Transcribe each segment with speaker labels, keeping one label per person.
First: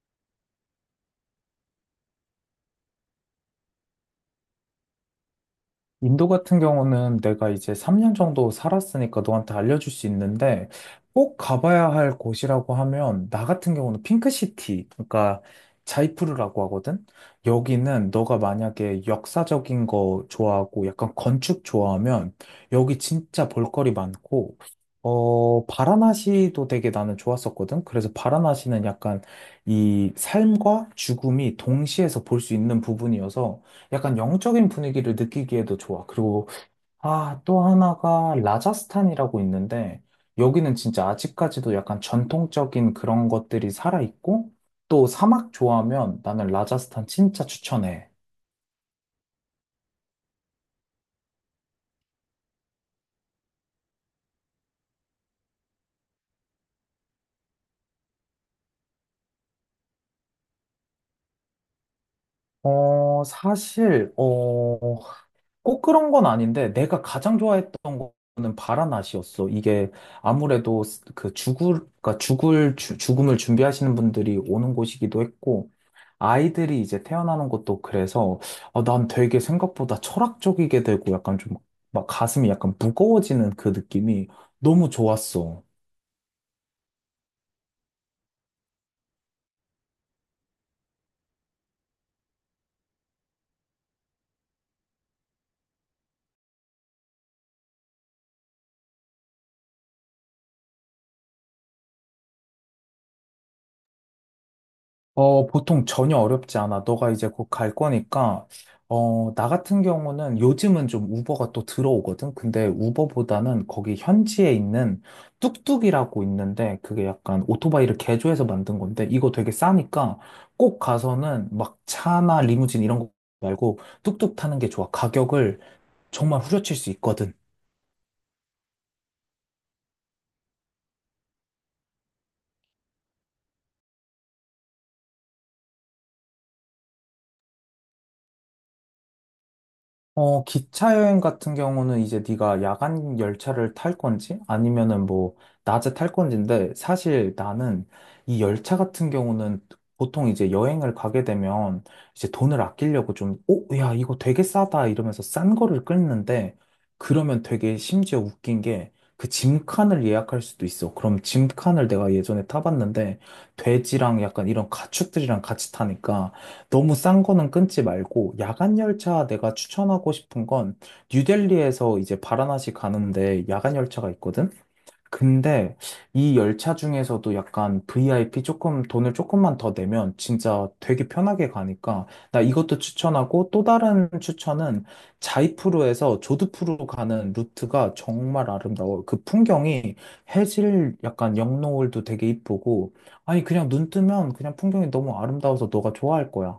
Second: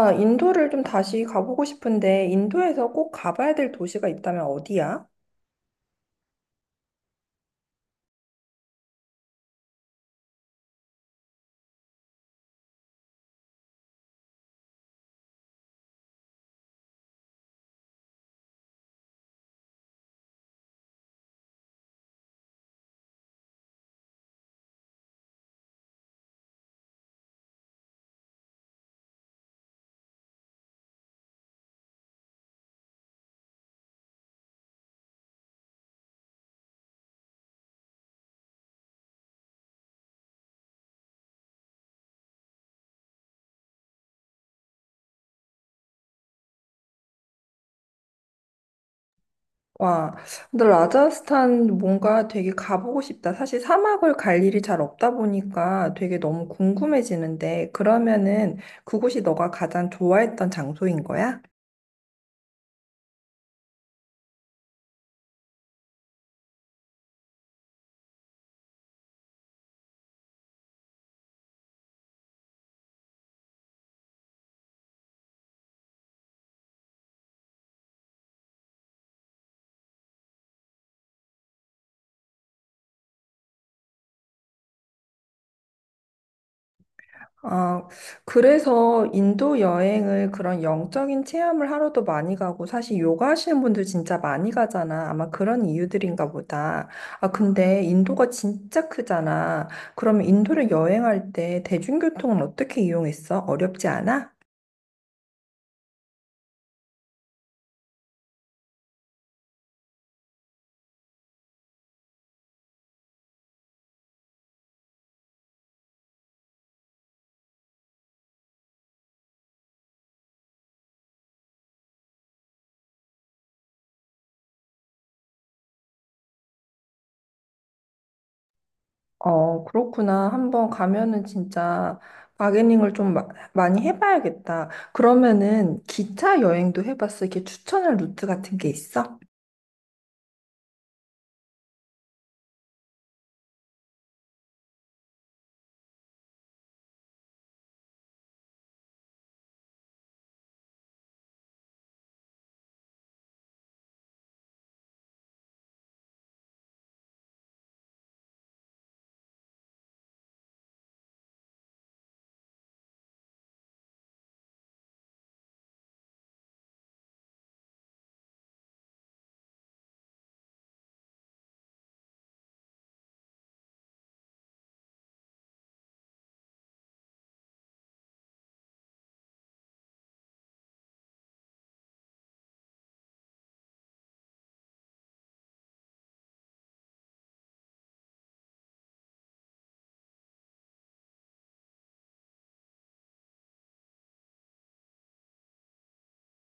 Speaker 1: 아, 인도를 좀 다시 가보고 싶은데, 인도에서 꼭 가봐야 될 도시가 있다면 어디야?
Speaker 2: 인도 같은 경우는 내가 이제 3년 정도 살았으니까 너한테 알려줄 수 있는데 꼭 가봐야 할 곳이라고 하면 나 같은 경우는 핑크시티, 그러니까 자이푸르라고 하거든? 여기는 너가 만약에 역사적인 거 좋아하고 약간 건축 좋아하면 여기 진짜 볼거리 많고 바라나시도 되게 나는 좋았었거든? 그래서 바라나시는 약간 이 삶과 죽음이 동시에서 볼 수 있는 부분이어서 약간 영적인 분위기를 느끼기에도 좋아. 그리고, 또 하나가 라자스탄이라고 있는데, 여기는 진짜 아직까지도 약간 전통적인 그런 것들이 살아있고, 또 사막 좋아하면 나는 라자스탄 진짜 추천해.
Speaker 1: 와, 근데 라자스탄 뭔가 되게 가보고 싶다. 사실 사막을 갈 일이 잘 없다 보니까 되게 너무 궁금해지는데, 그러면은 그곳이 너가 가장 좋아했던 장소인 거야?
Speaker 2: 사실, 꼭 그런 건 아닌데 내가 가장 좋아했던 거는 바라낫이었어. 이게 아무래도 그 죽을 그러니까 죽음을 준비하시는 분들이 오는 곳이기도 했고 아이들이 이제 태어나는 것도 그래서 난 되게 생각보다 철학적이게 되고 약간 좀 막 가슴이 약간 무거워지는 그 느낌이 너무 좋았어.
Speaker 1: 아, 그래서 인도 여행을 그런 영적인 체험을 하러도 많이 가고, 사실 요가 하시는 분들 진짜 많이 가잖아. 아마 그런 이유들인가 보다. 아, 근데 인도가 진짜 크잖아. 그러면 인도를 여행할 때 대중교통은 어떻게 이용했어? 어렵지 않아?
Speaker 2: 보통 전혀 어렵지 않아. 너가 이제 곧 갈 거니까, 나 같은 경우는 요즘은 좀 우버가 또 들어오거든. 근데 우버보다는 거기 현지에 있는 뚝뚝이라고 있는데, 그게 약간 오토바이를 개조해서 만든 건데, 이거 되게 싸니까 꼭 가서는 막 차나 리무진 이런 거 말고 뚝뚝 타는 게 좋아. 가격을 정말 후려칠 수 있거든.
Speaker 1: 어, 그렇구나. 한번 가면은 진짜 바게닝을 좀 마- 많이 해봐야겠다. 그러면은 기차 여행도 해봤어? 이렇게 추천할 루트 같은 게 있어?
Speaker 2: 기차 여행 같은 경우는 이제 네가 야간 열차를 탈 건지 아니면은 뭐 낮에 탈 건지인데 사실 나는 이 열차 같은 경우는 보통 이제 여행을 가게 되면 이제 돈을 아끼려고 좀, 오, 야, 이거 되게 싸다 이러면서 싼 거를 끊는데 그러면 되게 심지어 웃긴 게 그 짐칸을 예약할 수도 있어. 그럼 짐칸을 내가 예전에 타봤는데 돼지랑 약간 이런 가축들이랑 같이 타니까 너무 싼 거는 끊지 말고 야간 열차 내가 추천하고 싶은 건 뉴델리에서 이제 바라나시 가는데 야간 열차가 있거든. 근데 이 열차 중에서도 약간 VIP 조금 돈을 조금만 더 내면 진짜 되게 편하게 가니까 나 이것도 추천하고 또 다른 추천은 자이프로에서 조드푸르 가는 루트가 정말 아름다워. 그 풍경이 해질 약간 영노을도 되게 이쁘고 아니 그냥 눈 뜨면 그냥 풍경이 너무 아름다워서 너가 좋아할 거야.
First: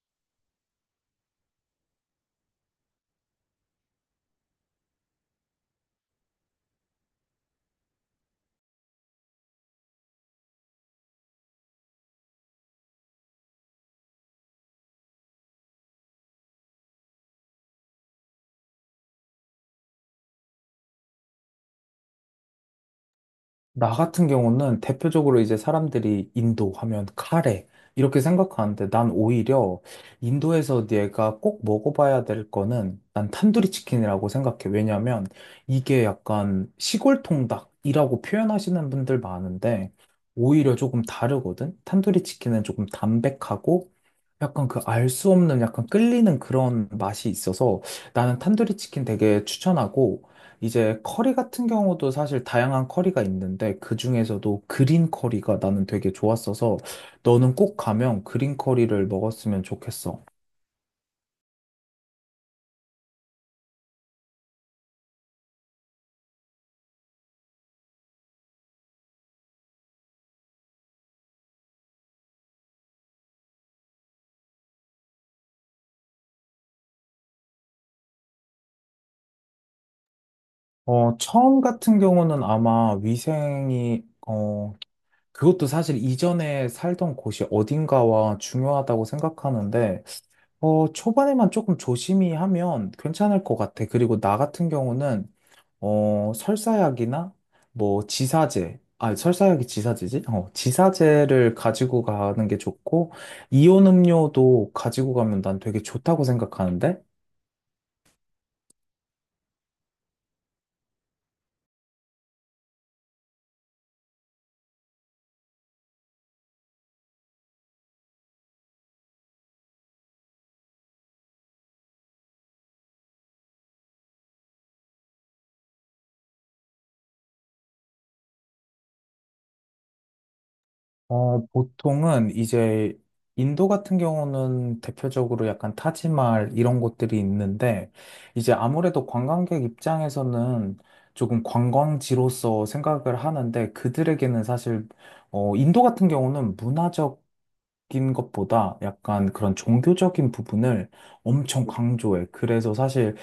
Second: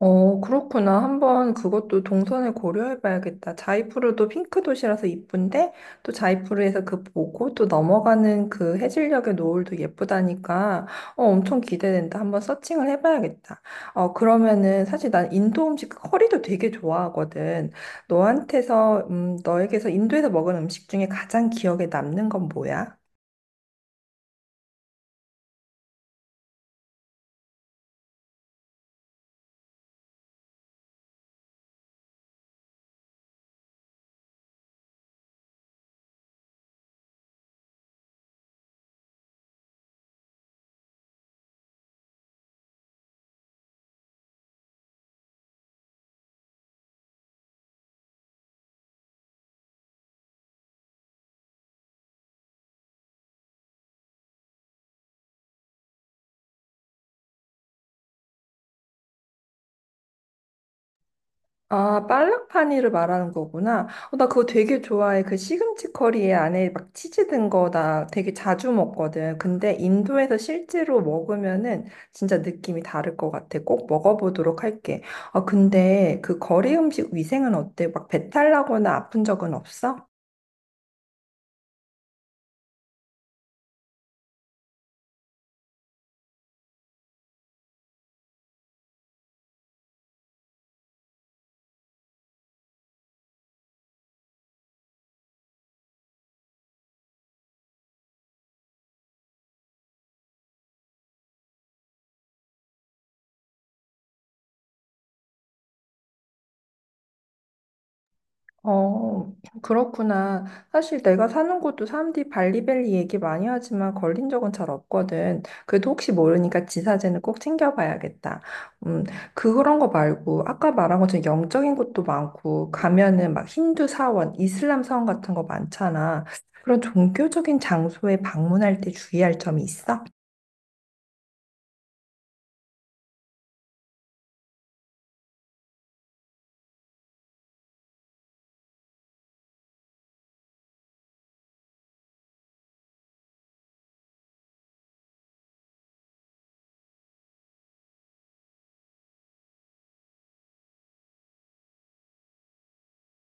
Speaker 1: 어, 그렇구나. 한번 그것도 동선을 고려해 봐야겠다. 자이프루도 핑크 도시라서 이쁜데, 또 자이프루에서 그 보고 또 넘어가는 그 해질녘의 노을도 예쁘다니까, 어, 엄청 기대된다. 한번 서칭을 해 봐야겠다. 어, 그러면은 사실 난 인도 음식 그 커리도 되게 좋아하거든. 너에게서 인도에서 먹은 음식 중에 가장 기억에 남는 건 뭐야?
Speaker 2: 나 같은 경우는 대표적으로 이제 사람들이 인도 하면 카레 이렇게 생각하는데 난 오히려 인도에서 내가 꼭 먹어봐야 될 거는 난 탄두리 치킨이라고 생각해. 왜냐면 이게 약간 시골 통닭이라고 표현하시는 분들 많은데 오히려 조금 다르거든. 탄두리 치킨은 조금 담백하고 약간 그 알 수 없는 약간 끌리는 그런 맛이 있어서 나는 탄두리 치킨 되게 추천하고 이제 커리 같은 경우도 사실 다양한 커리가 있는데 그 중에서도 그린 커리가 나는 되게 좋았어서 너는 꼭 가면 그린 커리를 먹었으면 좋겠어.
Speaker 1: 아, 빨락파니를 말하는 거구나. 어, 나 그거 되게 좋아해. 그 시금치 커리에 안에 막 치즈 든 거 나 되게 자주 먹거든. 근데 인도에서 실제로 먹으면은 진짜 느낌이 다를 것 같아. 꼭 먹어보도록 할게. 아, 근데 그 거리 음식 위생은 어때? 막 배탈 나거나 아픈 적은 없어?
Speaker 2: 처음 같은 경우는 아마 위생이, 그것도 사실 이전에 살던 곳이 어딘가와 중요하다고 생각하는데, 초반에만 조금 조심히 하면 괜찮을 것 같아. 그리고 나 같은 경우는 설사약이나 뭐 지사제, 설사약이 지사제지? 지사제를 가지고 가는 게 좋고, 이온 음료도 가지고 가면 난 되게 좋다고 생각하는데,
Speaker 1: 어, 그렇구나. 사실 내가 사는 곳도 사람들이 발리밸리 얘기 많이 하지만 걸린 적은 잘 없거든. 그래도 혹시 모르니까 지사제는 꼭 챙겨봐야겠다. 음, 그런 거 말고 아까 말한 것처럼 영적인 곳도 많고 가면은 막 힌두 사원, 이슬람 사원 같은 거 많잖아. 그런 종교적인 장소에 방문할 때 주의할 점이 있어?
Speaker 2: 보통은 이제 인도 같은 경우는 대표적으로 약간 타지말 이런 곳들이 있는데 이제 아무래도 관광객 입장에서는 조금 관광지로서 생각을 하는데 그들에게는 사실 인도 같은 경우는 문화적 인 것보다 약간 그런 종교적인 부분을 엄청 강조해. 그래서 사실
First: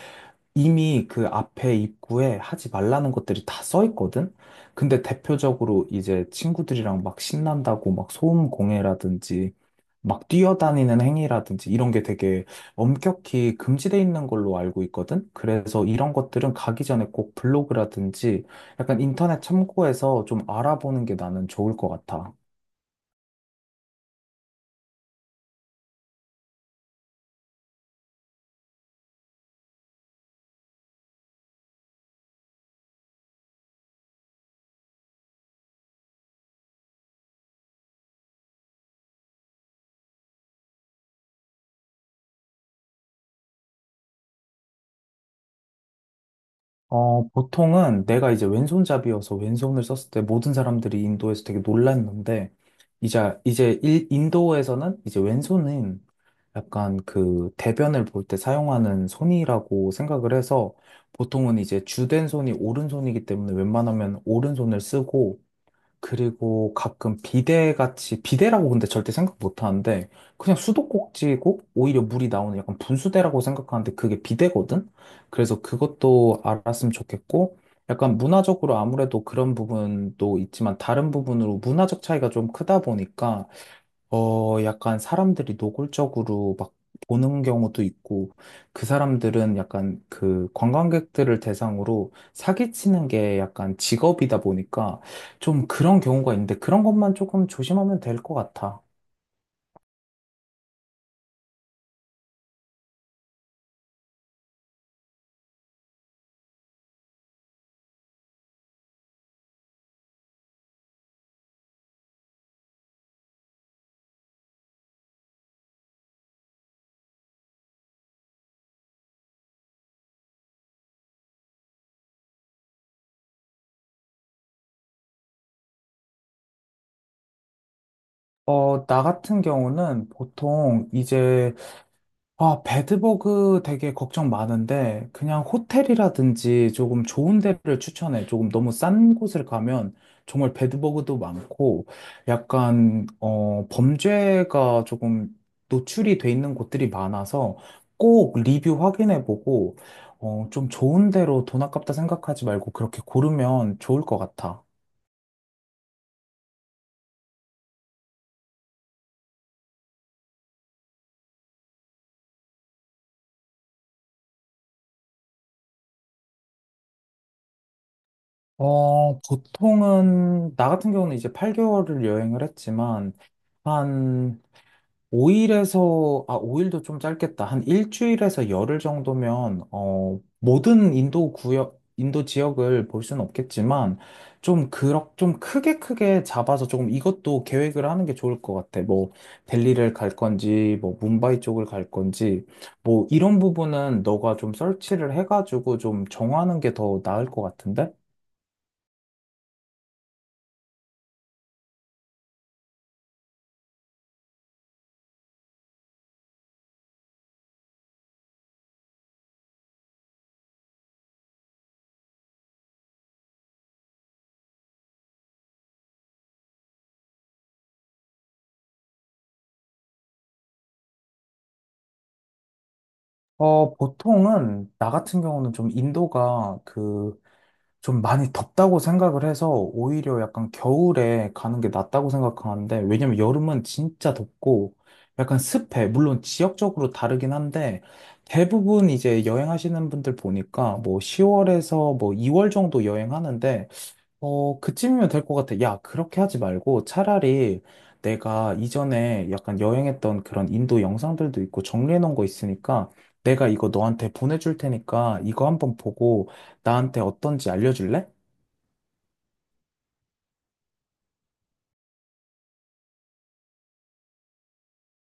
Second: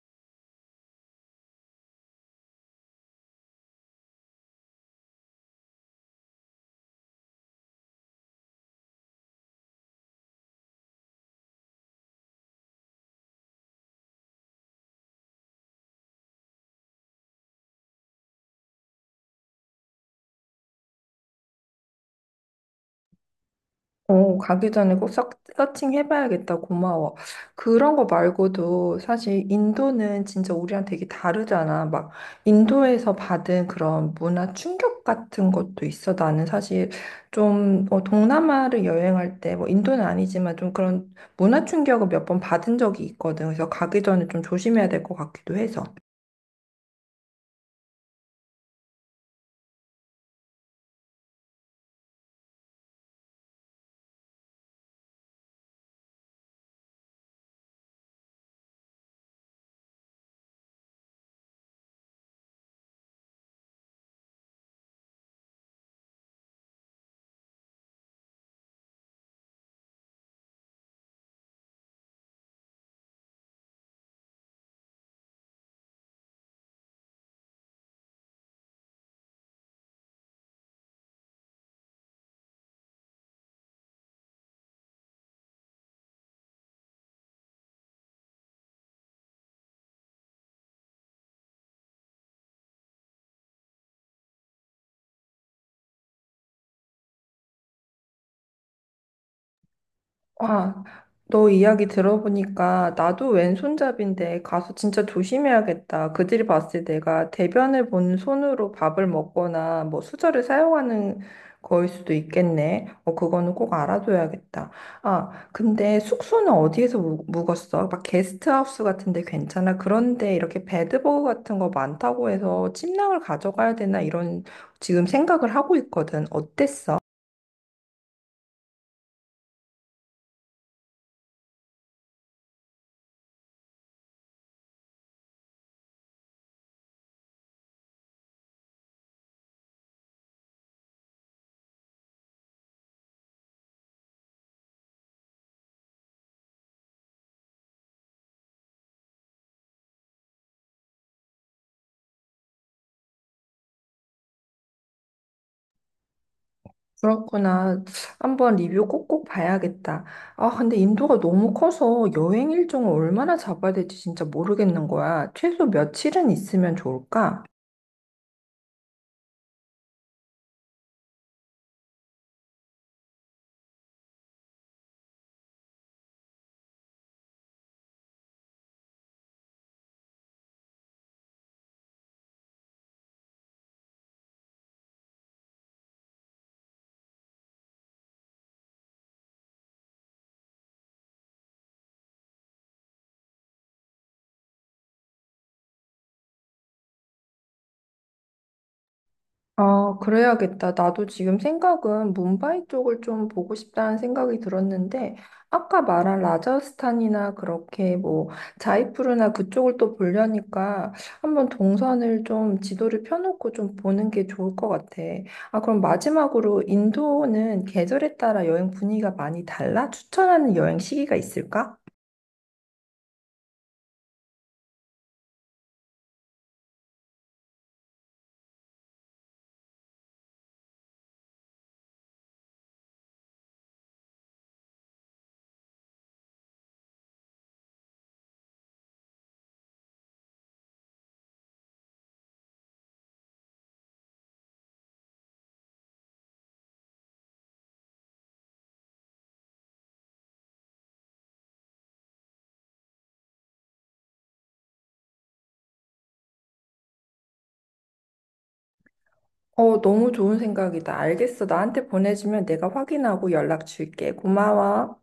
Speaker 2: 이미 그 앞에 입구에 하지 말라는 것들이 다 써 있거든? 근데 대표적으로 이제 친구들이랑 막 신난다고 막 소음 공해라든지 막 뛰어다니는 행위라든지 이런 게 되게 엄격히 금지돼 있는 걸로 알고 있거든? 그래서 이런 것들은 가기 전에 꼭 블로그라든지 약간 인터넷 참고해서 좀 알아보는 게 나는 좋을 것 같아.
Speaker 1: 어, 가기 전에 꼭 서칭해봐야겠다. 고마워. 그런 거 말고도 사실 인도는 진짜 우리랑 되게 다르잖아. 막 인도에서 받은 그런 문화 충격 같은 것도 있어. 나는 사실 좀 어, 동남아를 여행할 때 뭐 인도는 아니지만 좀 그런 문화 충격을 몇 번 받은 적이 있거든. 그래서 가기 전에 좀 조심해야 될 것 같기도 해서.
Speaker 2: 보통은 내가 이제 왼손잡이여서 왼손을 썼을 때 모든 사람들이 인도에서 되게 놀랐는데, 이제 인도에서는 이제 왼손은 약간 그 대변을 볼 때 사용하는 손이라고 생각을 해서 보통은 이제 주된 손이 오른손이기 때문에 웬만하면 오른손을 쓰고, 그리고 가끔 비대같이, 비대라고 근데 절대 생각 못 하는데, 그냥 수도꼭지고, 오히려 물이 나오는 약간 분수대라고 생각하는데, 그게 비대거든? 그래서 그것도 알았으면 좋겠고, 약간 문화적으로 아무래도 그런 부분도 있지만, 다른 부분으로 문화적 차이가 좀 크다 보니까, 약간 사람들이 노골적으로 막 보는 경우도 있고, 그 사람들은 약간 그 관광객들을 대상으로 사기치는 게 약간 직업이다 보니까 좀 그런 경우가 있는데 그런 것만 조금 조심하면 될 것 같아.
Speaker 1: 와, 너 이야기 들어보니까 나도 왼손잡인데 가서 진짜 조심해야겠다. 그들이 봤을 때 내가 대변을 본 손으로 밥을 먹거나 뭐 수저를 사용하는 거일 수도 있겠네. 어, 그거는 꼭 알아둬야겠다. 아, 근데 숙소는 묵었어? 막 게스트하우스 같은데 괜찮아? 그런데 이렇게 베드버그 같은 거 많다고 해서 침낭을 가져가야 되나 이런 지금 생각을 하고 있거든. 어땠어?
Speaker 2: 나 같은 경우는 보통 이제 배드버그 되게 걱정 많은데, 그냥 호텔이라든지 조금 좋은 데를 추천해. 조금 너무 싼 곳을 가면 정말 배드버그도 많고, 약간, 범죄가 조금 노출이 돼 있는 곳들이 많아서 꼭 리뷰 확인해 보고, 좀 좋은 데로 돈 아깝다 생각하지 말고 그렇게 고르면 좋을 것 같아.
Speaker 1: 그렇구나. 한번 리뷰 꼭꼭 봐야겠다. 아, 근데 인도가 너무 커서 여행 일정을 얼마나 잡아야 될지 진짜 모르겠는 거야. 최소 며칠은 있으면 좋을까?
Speaker 2: 보통은, 나 같은 경우는 이제 8개월을 여행을 했지만, 한 5일에서, 5일도 좀 짧겠다. 한 일주일에서 열흘 정도면, 모든 인도 구역, 인도 지역을 볼 수는 없겠지만, 좀, 좀 크게 크게 잡아서 조금 이것도 계획을 하는 게 좋을 것 같아. 뭐, 델리를 갈 건지, 뭐, 뭄바이 쪽을 갈 건지, 뭐, 이런 부분은 너가 좀 서치를 해가지고 좀 정하는 게 더 나을 것 같은데?
Speaker 1: 아, 그래야겠다. 나도 지금 생각은 뭄바이 쪽을 좀 보고 싶다는 생각이 들었는데, 아까 말한 라자스탄이나 그렇게 뭐 자이푸르나 그쪽을 또 보려니까 한번 동선을 좀 지도를 펴놓고 좀 보는 게 좋을 것 같아. 아, 그럼 마지막으로 인도는 계절에 따라 여행 분위기가 많이 달라? 추천하는 여행 시기가 있을까?
Speaker 2: 보통은, 나 같은 경우는 좀 인도가 그, 좀 많이 덥다고 생각을 해서 오히려 약간 겨울에 가는 게 낫다고 생각하는데 왜냐면 여름은 진짜 덥고 약간 습해. 물론 지역적으로 다르긴 한데 대부분 이제 여행하시는 분들 보니까 뭐 10월에서 뭐 2월 정도 여행하는데 그쯤이면 될 것 같아. 야, 그렇게 하지 말고 차라리 내가 이전에 약간 여행했던 그런 인도 영상들도 있고 정리해 놓은 거 있으니까 내가 이거 너한테 보내줄 테니까 이거 한번 보고 나한테 어떤지 알려줄래?
Speaker 1: 어, 너무 좋은 생각이다. 알겠어. 나한테 보내주면 내가 확인하고 연락 줄게. 고마워.